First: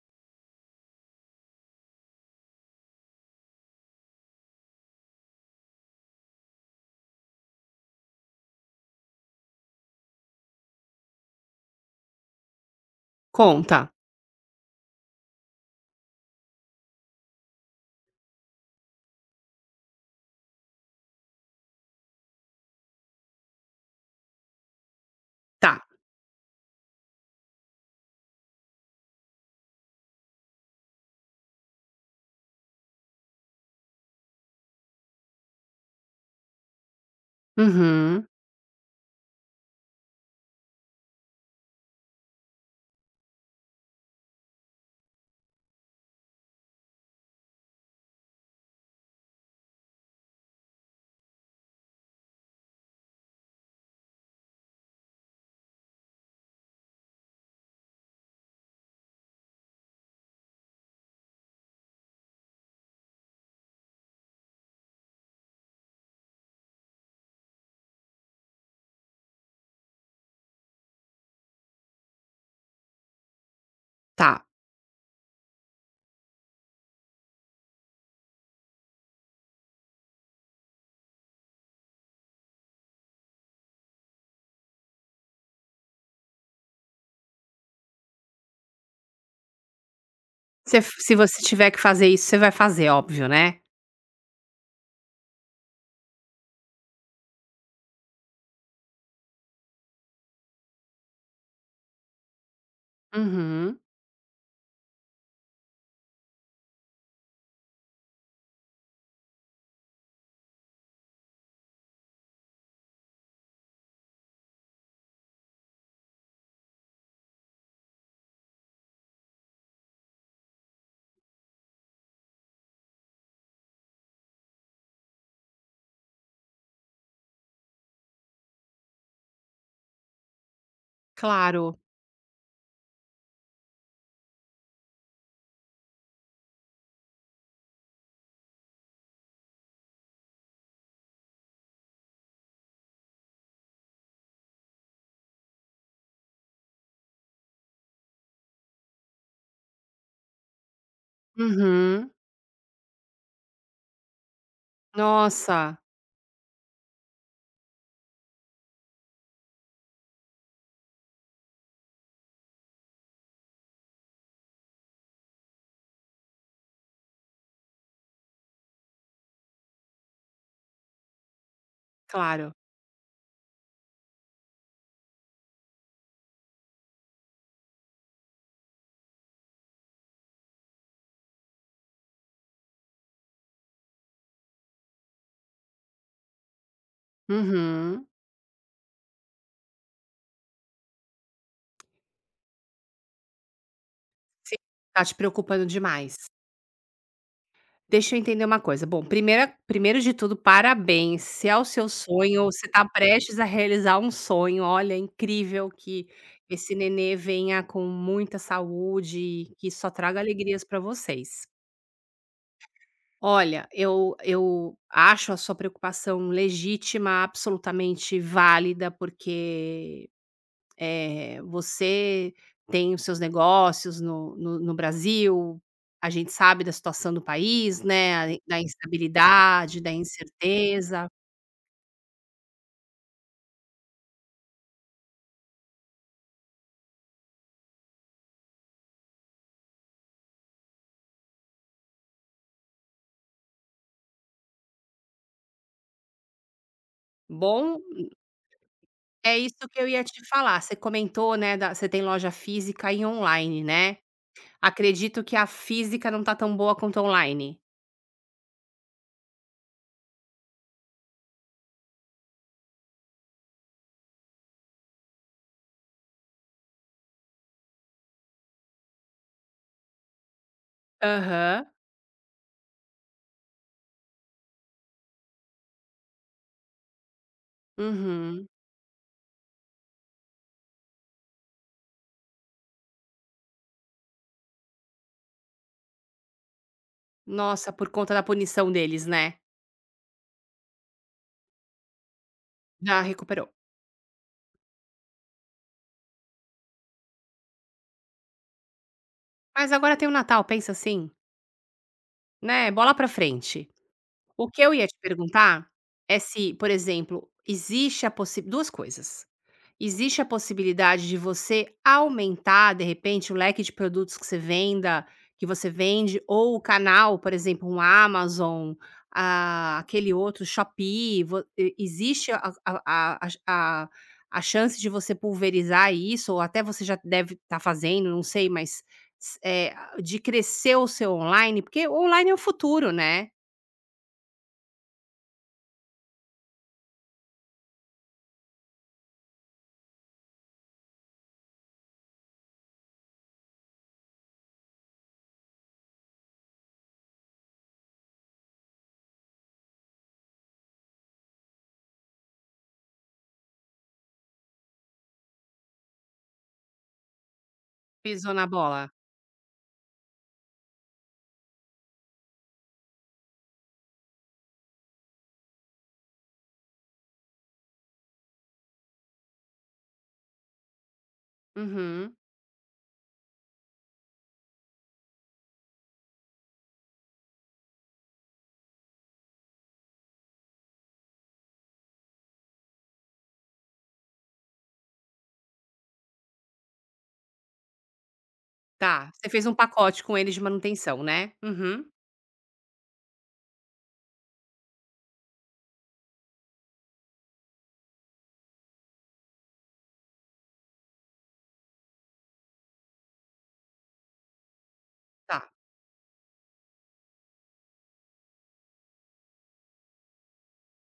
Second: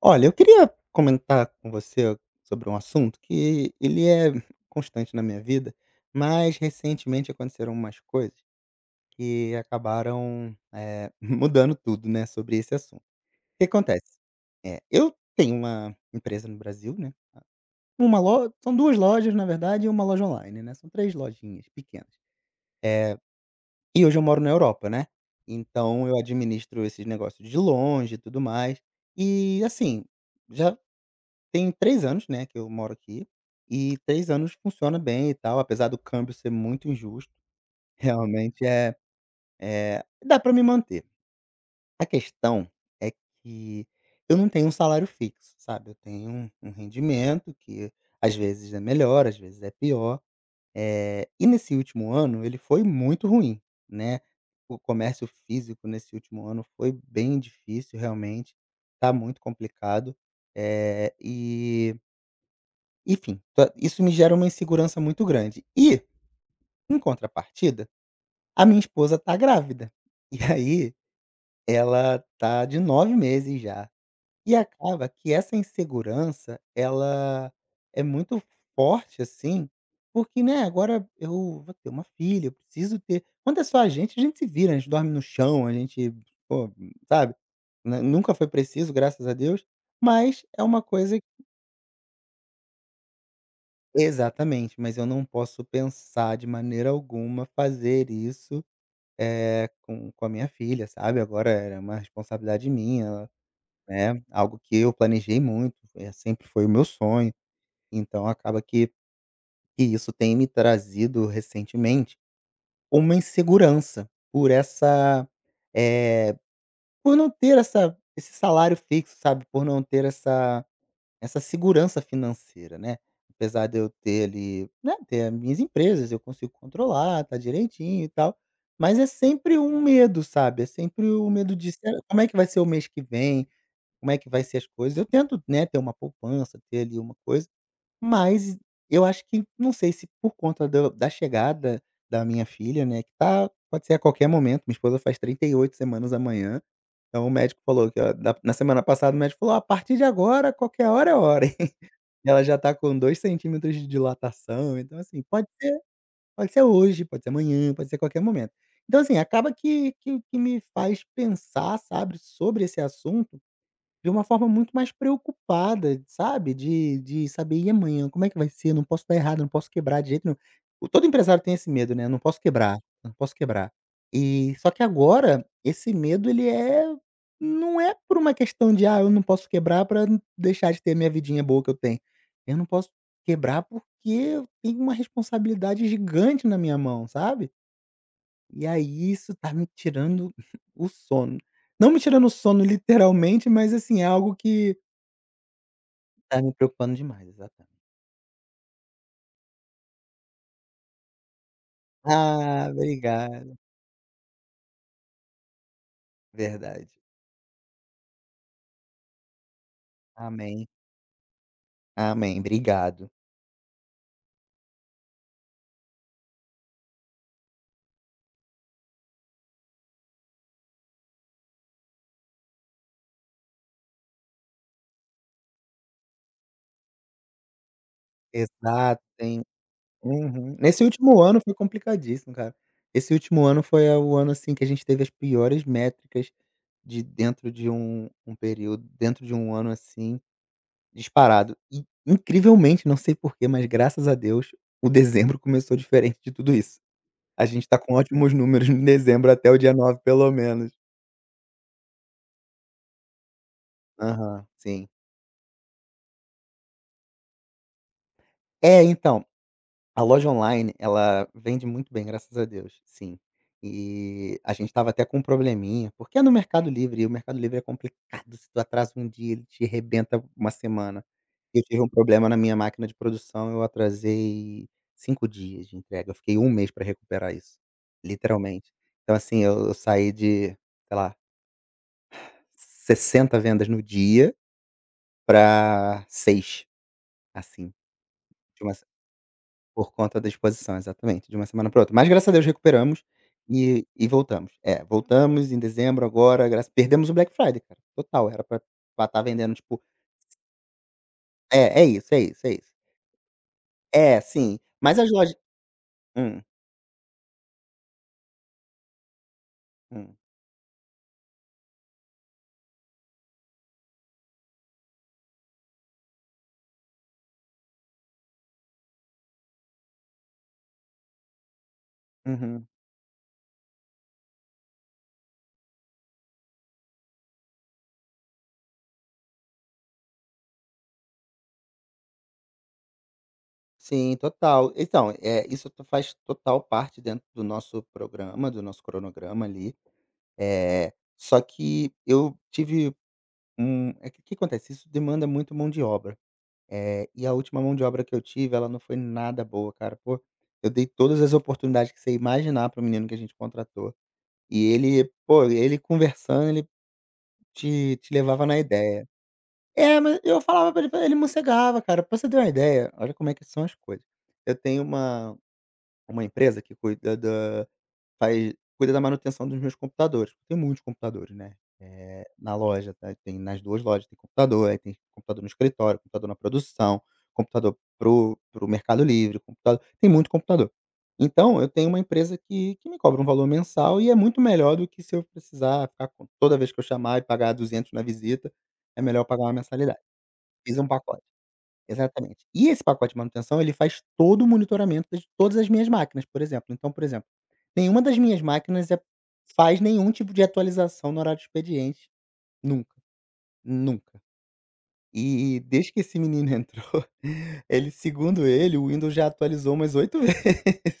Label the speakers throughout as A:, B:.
A: Olha, eu queria comentar com você sobre um assunto que ele é constante na minha vida, mas recentemente aconteceram umas coisas que acabaram, mudando tudo, né, sobre esse assunto. O que
B: Conta.
A: acontece? Eu tenho uma empresa no Brasil, né, uma lo são 2 lojas, na verdade, e uma loja online, né, são 3 lojinhas pequenas. E hoje eu moro na Europa, né,
B: Tá.
A: então eu administro esses negócios de longe e tudo mais. E, assim, já tem 3 anos, né, que eu moro aqui, e 3 anos funciona bem e tal, apesar do câmbio ser muito injusto,
B: Uhum.
A: realmente dá pra me manter. A questão é que eu não tenho um salário fixo, sabe, eu tenho um rendimento que às vezes é melhor, às vezes é pior, e nesse último ano ele foi muito ruim, né. O comércio físico nesse último ano foi bem difícil realmente, tá muito complicado, e enfim, ta isso me gera uma insegurança muito grande. E, em contrapartida, a minha esposa tá grávida. E aí, ela tá de 9 meses já.
B: Tá.
A: E acaba que essa insegurança, ela é muito forte, assim, porque, né, agora eu vou ter uma filha, eu preciso ter. Quando é só a gente se vira, a gente dorme no chão, a gente, pô, sabe, nu nunca foi preciso, graças a Deus, mas é uma
B: Se
A: coisa.
B: você tiver que fazer isso, você vai fazer, óbvio, né?
A: Exatamente, mas eu não posso pensar de maneira alguma fazer isso, com a minha filha, sabe. Agora era uma responsabilidade minha,
B: Uhum.
A: né, algo que eu planejei muito, sempre foi o meu sonho. Então acaba que isso tem me trazido recentemente uma insegurança por essa, eh, por não ter essa esse salário fixo, sabe, por não ter essa segurança financeira, né, apesar de eu ter ali, né, ter as minhas empresas, eu consigo controlar, tá direitinho e tal, mas é sempre um medo, sabe, é sempre o medo de
B: Claro.
A: será como é que vai ser o mês que vem, como é que vai ser as coisas. Eu tento, né, ter uma poupança, ter ali uma coisa, mas eu acho que não sei se por conta da chegada da minha filha, né, que pode ser a qualquer momento. Minha esposa faz 38 semanas amanhã, então o médico falou que, ó, da na semana passada o médico falou: "Ó, a partir de agora, qualquer hora é hora".
B: Uhum.
A: Ela já tá com 2 centímetros de dilatação, então assim, pode
B: Nossa,
A: ser pode ser hoje, pode ser amanhã, pode ser qualquer momento. Então assim, acaba que me faz pensar, sabe, sobre esse assunto, de uma forma muito mais preocupada, sabe, de saber: "E amanhã, como é que vai ser? Não posso dar errado, não posso quebrar de jeito nenhum". O Todo empresário tem esse medo, né: "Não posso
B: claro.
A: quebrar, não posso quebrar". E só que agora, esse medo ele não é por uma questão de: "Ah, eu não posso quebrar para deixar de ter a minha vidinha boa que eu tenho". Eu não posso quebrar porque eu tenho uma responsabilidade gigante na minha mão, sabe?
B: Uhum.
A: E aí isso tá me tirando o sono. Não me tirando o sono literalmente, mas assim, é algo
B: Sim,
A: que
B: tá te preocupando demais.
A: tá me preocupando demais, exatamente.
B: Deixa eu entender uma coisa. Bom, primeira primeiro de tudo, parabéns. Se é o seu sonho, você
A: Ah,
B: está prestes a
A: obrigado.
B: realizar um sonho. Olha, é incrível que esse
A: Verdade.
B: nenê venha com muita saúde e que só traga alegrias
A: Amém,
B: para vocês.
A: amém, obrigado.
B: Olha, eu acho a sua preocupação legítima, absolutamente válida, porque, você tem os seus negócios no Brasil. A gente sabe da situação do país, né, da
A: Exato, tem
B: instabilidade, da
A: uhum. Nesse
B: incerteza.
A: último ano foi complicadíssimo, cara. Esse último ano foi a o ano, assim, que a gente teve as piores métricas de dentro de um período dentro de um ano, assim. Disparado. E incrivelmente, não sei porquê, mas graças a Deus, o dezembro começou diferente de tudo isso. A gente tá
B: Bom,
A: com ótimos números em dezembro
B: é
A: até
B: isso
A: o dia
B: que eu
A: 9
B: ia te
A: pelo
B: falar,
A: menos.
B: você comentou, né, da você tem loja física e online, né.
A: Aham, sim.
B: Acredito que a física não tá tão boa quanto a online.
A: É, então a loja online, ela vende muito bem, graças a Deus, sim. E a gente tava até com um probleminha, porque é no Mercado Livre, e o Mercado Livre é complicado, se tu atrasa um dia, ele te rebenta uma semana. Eu
B: Aham.
A: tive um problema na minha máquina de produção, eu atrasei 5 dias de entrega, eu fiquei um mês para recuperar isso,
B: Uhum.
A: literalmente. Então assim, eu saí de, sei lá, 60 vendas no dia para 6,
B: Nossa,
A: assim,
B: por conta da
A: de
B: punição
A: uma
B: deles, né.
A: por conta da exposição, exatamente, de uma semana para outra. Mas graças a Deus
B: Já
A: recuperamos
B: recuperou.
A: e voltamos. É, voltamos em dezembro agora, graças perdemos o Black Friday, cara, total, era pra estar vendendo
B: Mas
A: tipo.
B: agora tem o Natal, pensa assim,
A: É isso, é isso, é
B: né,
A: isso.
B: bola pra frente.
A: É,
B: O
A: sim,
B: que eu ia te
A: mas as lojas.
B: perguntar é
A: Hum,
B: se, por exemplo, existe a possibilidade, 2 coisas.
A: hum,
B: Existe a possibilidade de você aumentar, de repente, o leque de produtos que você venda que você vende ou o canal, por exemplo, um Amazon, ah, aquele outro Shopee, vo e existe a
A: uhum.
B: a a a chance de você pulverizar isso, ou até você já deve estar fazendo, não sei, mas s eh, de crescer o seu online, porque o online é o futuro, né?
A: Sim, total. Então, é isso to faz total parte dentro do nosso programa, do nosso cronograma ali, é só que eu tive um é que o que acontece, isso demanda muito mão de obra. E a última mão de obra que eu tive, ela não foi nada boa, cara. Pô, eu dei todas as oportunidades que você imaginar para o menino que a gente contratou. E ele, pô, ele conversando, ele te
B: Pisou na
A: levava na
B: bola.
A: ideia. É, mas eu falava pra ele, ele mocegava, cara. Pra você ter uma ideia, olha como é que são as coisas. Eu tenho uma empresa que cuida da faz cuida da manutenção dos meus computadores, porque tem muitos computadores, né,
B: Uhum.
A: na loja, tá, tem nas 2 lojas, tem computador, aí tem computador no escritório, computador na produção, computador pro Mercado Livre, computador, tem muito computador. Então, eu tenho uma empresa que me cobra um valor mensal e é muito melhor do que se eu precisar ficar com toda vez que eu chamar e pagar 200 na visita, é
B: Tá,
A: melhor eu
B: você
A: pagar
B: fez
A: uma
B: um
A: mensalidade.
B: pacote com eles de
A: Fiz um
B: manutenção,
A: pacote.
B: né? Uhum,
A: Exatamente. E esse pacote de manutenção, ele faz todo o monitoramento de todas as minhas máquinas, por exemplo. Então, por exemplo, nenhuma das minhas máquinas faz nenhum tipo de atualização no horário de expediente, nunca, nunca.
B: tá.
A: E desde que esse menino entrou, ele segundo ele, o Windows já atualizou umas 8 vezes.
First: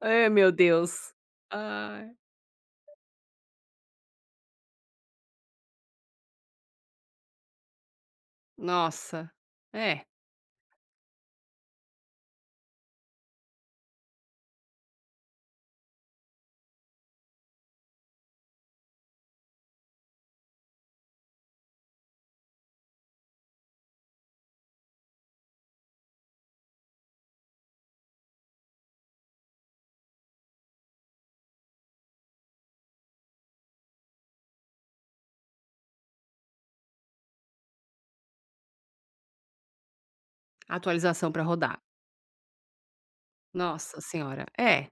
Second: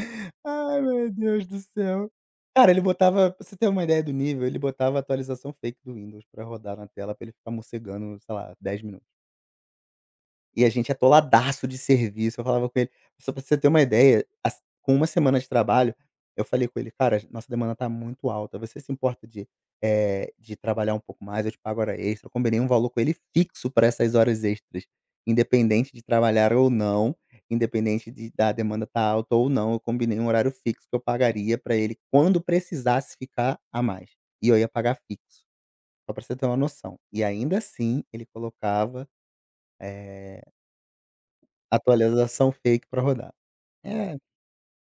B: Ai, meu
A: Ai, meu
B: Deus.
A: Deus do
B: Ai.
A: céu. Cara, ele botava, pra você ter uma ideia do nível, ele botava a atualização fake do Windows pra rodar na tela, pra ele ficar mocegando, sei lá, 10 minutos.
B: Nossa. É,
A: E a gente atoladaço de serviço, eu falava com ele, só pra você ter uma ideia, as com uma semana de trabalho, eu falei com ele: "Cara, nossa demanda tá muito alta, você se importa de, de trabalhar um pouco mais? Eu te pago hora extra". Eu combinei um valor com ele fixo para essas horas extras, independente de trabalhar ou não, independente de da demanda estar alta ou não, eu combinei um horário fixo que eu pagaria para ele quando precisasse ficar a mais, e eu ia pagar fixo, só pra você ter uma noção. E ainda assim ele colocava, eh
B: atualização pra rodar.
A: atualização fake pra rodar.
B: Nossa
A: É.
B: senhora. É,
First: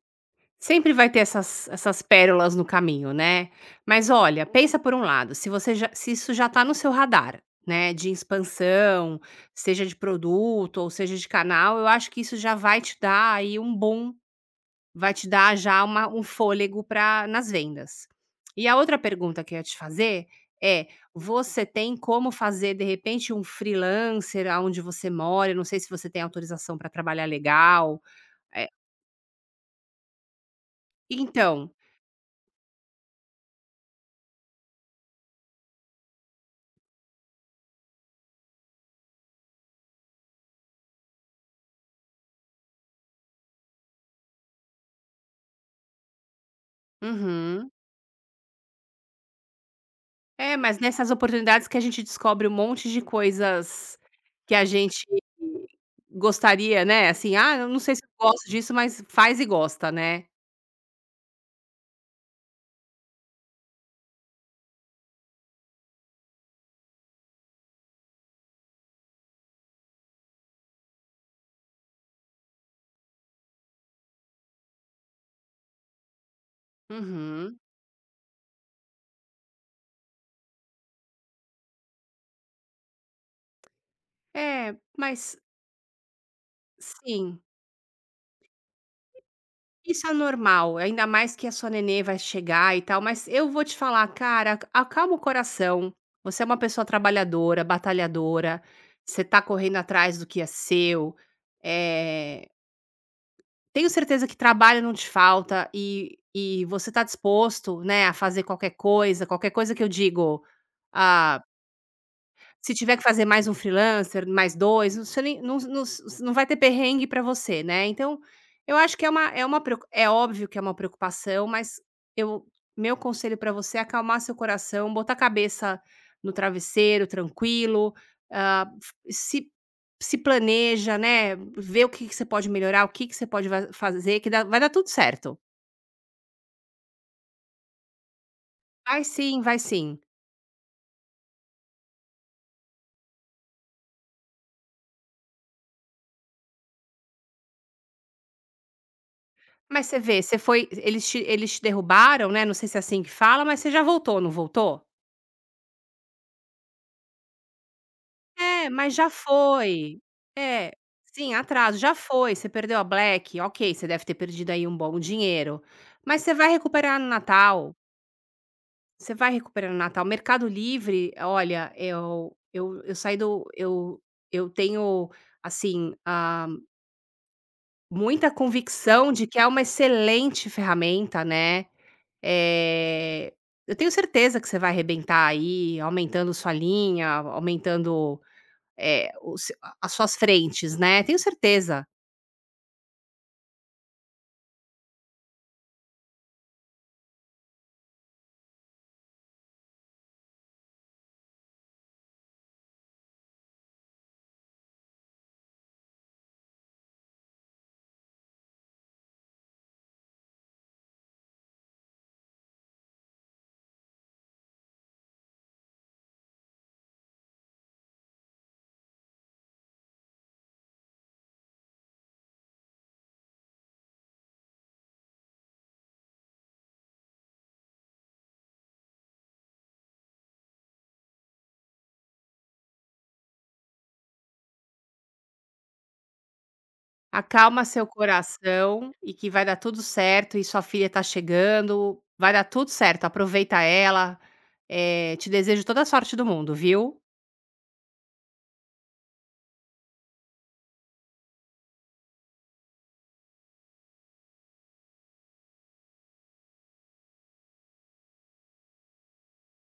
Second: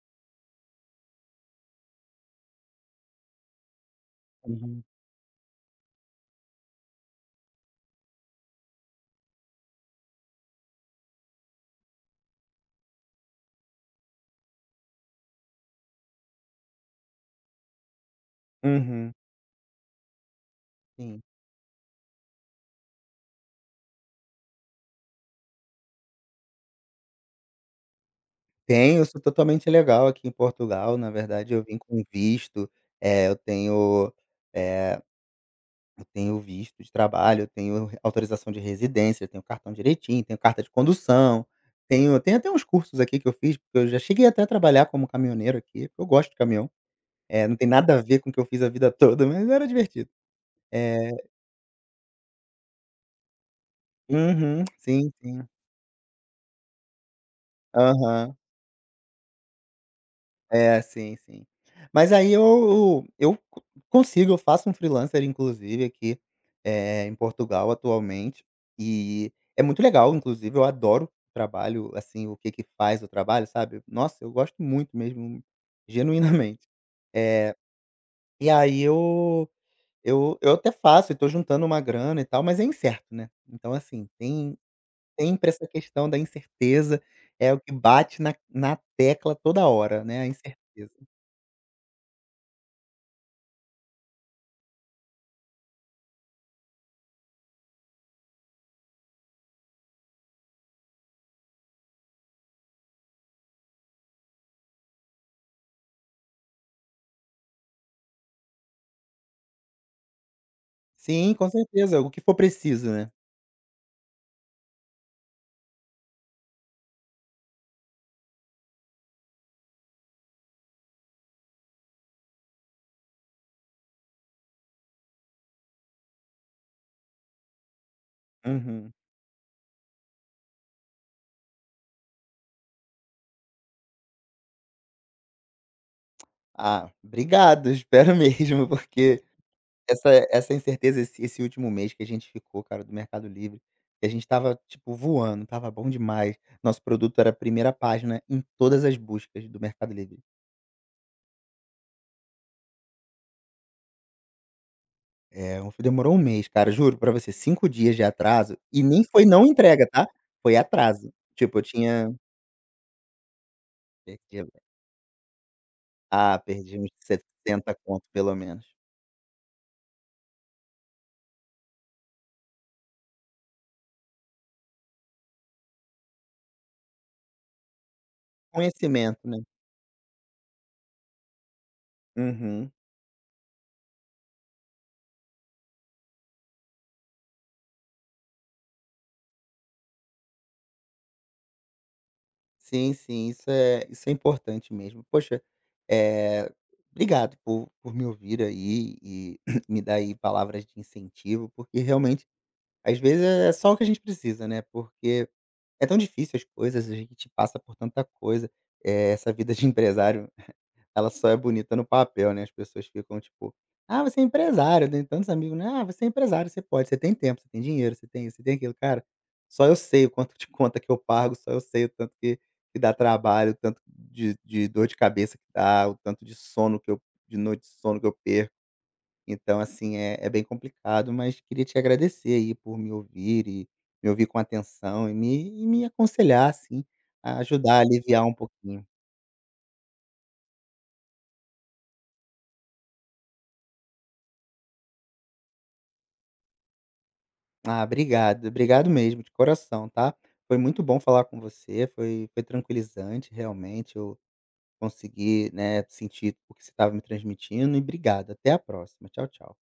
B: sempre vai ter essas essas pérolas no caminho, né. Mas olha, pensa
A: Uhum.
B: por um lado, se você já se isso já tá no seu radar, né, de expansão, seja de produto ou seja de canal, eu acho que isso já vai te dar aí um bom. Vai te dar já uma um fôlego para nas vendas. E a outra
A: Uhum.
B: pergunta que eu ia te fazer é:
A: Sim.
B: você tem como fazer, de repente, um freelancer aonde você mora? Eu não sei se você tem autorização para trabalhar legal. Eh,
A: Tenho, eu sou totalmente legal aqui em Portugal, na verdade eu
B: então
A: vim com visto, eu tenho, eh, eu tenho visto de trabalho, eu tenho re autorização de residência, eu tenho cartão direitinho, tenho carta de condução, tenho até uns cursos aqui que eu fiz, porque eu já cheguei até a trabalhar como caminhoneiro aqui, porque eu gosto de caminhão. Não tem
B: uhum.
A: nada a ver com o que eu fiz a vida toda, mas era divertido.
B: É, mas nessas
A: Eh
B: oportunidades que a gente descobre um monte de coisas que a
A: Uhum.
B: gente
A: Sim, sim.
B: gostaria, né, assim: "Ah, eu não sei se eu
A: Aham.
B: gosto disso", mas faz e gosta, né.
A: É, sim, sim. Mas aí eu co consigo, eu faço um freelancer inclusive aqui, em Portugal atualmente, e é muito legal inclusive, eu adoro o trabalho, assim, o que que faz o trabalho, sabe. Nossa, eu gosto muito mesmo, genuinamente. Eh,
B: Uhum.
A: e aí eu até faço e tô juntando uma grana e tal, mas é incerto, né. Então assim, tem
B: É, mas
A: sempre essa questão da incerteza,
B: sim.
A: é o que bate na tecla toda hora,
B: Isso é
A: né, a incerteza.
B: normal, ainda mais que a sua nenê vai chegar e tal, mas eu vou te falar, cara, acalma o coração. Você é uma pessoa trabalhadora, batalhadora, você tá correndo atrás do que é seu. Eh, tenho certeza que trabalho não te falta, e você tá disposto, né, a fazer qualquer coisa. Qualquer coisa que eu digo,
A: Sim,
B: ah,
A: com certeza, o que for
B: se
A: preciso,
B: tiver que
A: né.
B: fazer mais um freelancer, mais 2, você nem não vai ter perrengue para você, né. Então, eu acho que é uma preocu é óbvio que é uma preocupação, mas eu, meu conselho para você é acalmar seu coração, botar a cabeça no travesseiro, tranquilo, hã,
A: Uhum.
B: se se planeja, né, vê o que que você pode melhorar, o que que você pode va fazer que dá vai dar tudo certo.
A: Ah, obrigado, espero mesmo,
B: Vai
A: porque
B: sim, vai sim.
A: essa incerteza, esse último mês que a gente ficou, cara, do Mercado Livre, que a gente estava, tipo, voando, estava bom demais, nosso produto era 1ª página em todas as buscas do
B: Mas
A: Mercado
B: você
A: Livre.
B: vê, você foi eles te derrubaram, né, não sei se é assim que fala, mas você já voltou, não voltou?
A: É, demorou um mês, cara, juro pra você, 5 dias de atraso,
B: É,
A: e
B: mas
A: nem
B: já
A: foi não entrega,
B: foi.
A: tá, foi
B: É,
A: atraso.
B: sim,
A: Tipo, eu
B: atraso, já
A: tinha
B: foi, você perdeu a Black, ok, você deve ter
A: perdi
B: perdido aí um bom dinheiro, mas você
A: ah,
B: vai
A: perdi uns
B: recuperar no Natal,
A: 70 conto, pelo menos.
B: você vai recuperar no Natal. Mercado Livre, olha, eu saí do, eu tenho, assim, ah, muita convicção
A: Conhecimento,
B: de que
A: né.
B: é uma excelente ferramenta, né,
A: Uhum.
B: eh, eu tenho certeza que você vai arrebentar aí, aumentando sua linha, aumentando o seu a as suas frentes, né. Tenho certeza.
A: Sim, sim, isso é importante mesmo. Poxa, é obrigado por me ouvir aí e me dar aí palavras de incentivo, porque realmente, às vezes, é só o que a gente precisa, né, porque é tão difícil as coisas, a gente passa por tanta coisa, essa vida de empresário ela só é bonita no papel, né, as pessoas ficam tipo: "Ah, você é empresário", eu tenho tantos amigos, né: "Ah, você é empresário, você pode, você tem tempo, você tem dinheiro, você tem isso, você tem aquilo". Cara, só eu sei o quanto de conta que eu pago, só eu sei o tanto que dá trabalho, o tanto de dor de cabeça que dá, o tanto de sono que eu de noite de sono que eu perco. Então, assim, é bem complicado, mas queria te agradecer aí por me ouvir e me ouvir com atenção e me aconselhar, assim, a
B: Acalma
A: ajudar a
B: seu
A: aliviar um pouquinho.
B: coração e que vai dar tudo certo, e sua filha tá chegando, vai dar tudo certo, aproveita ela. Te desejo toda a sorte do mundo, viu.
A: Ah, obrigado. Obrigado mesmo, de coração, tá? Foi muito bom falar com você, foi tranquilizante, realmente, eu consegui, né, sentir o que você estava me transmitindo e obrigado. Até a próxima. Tchau, tchau.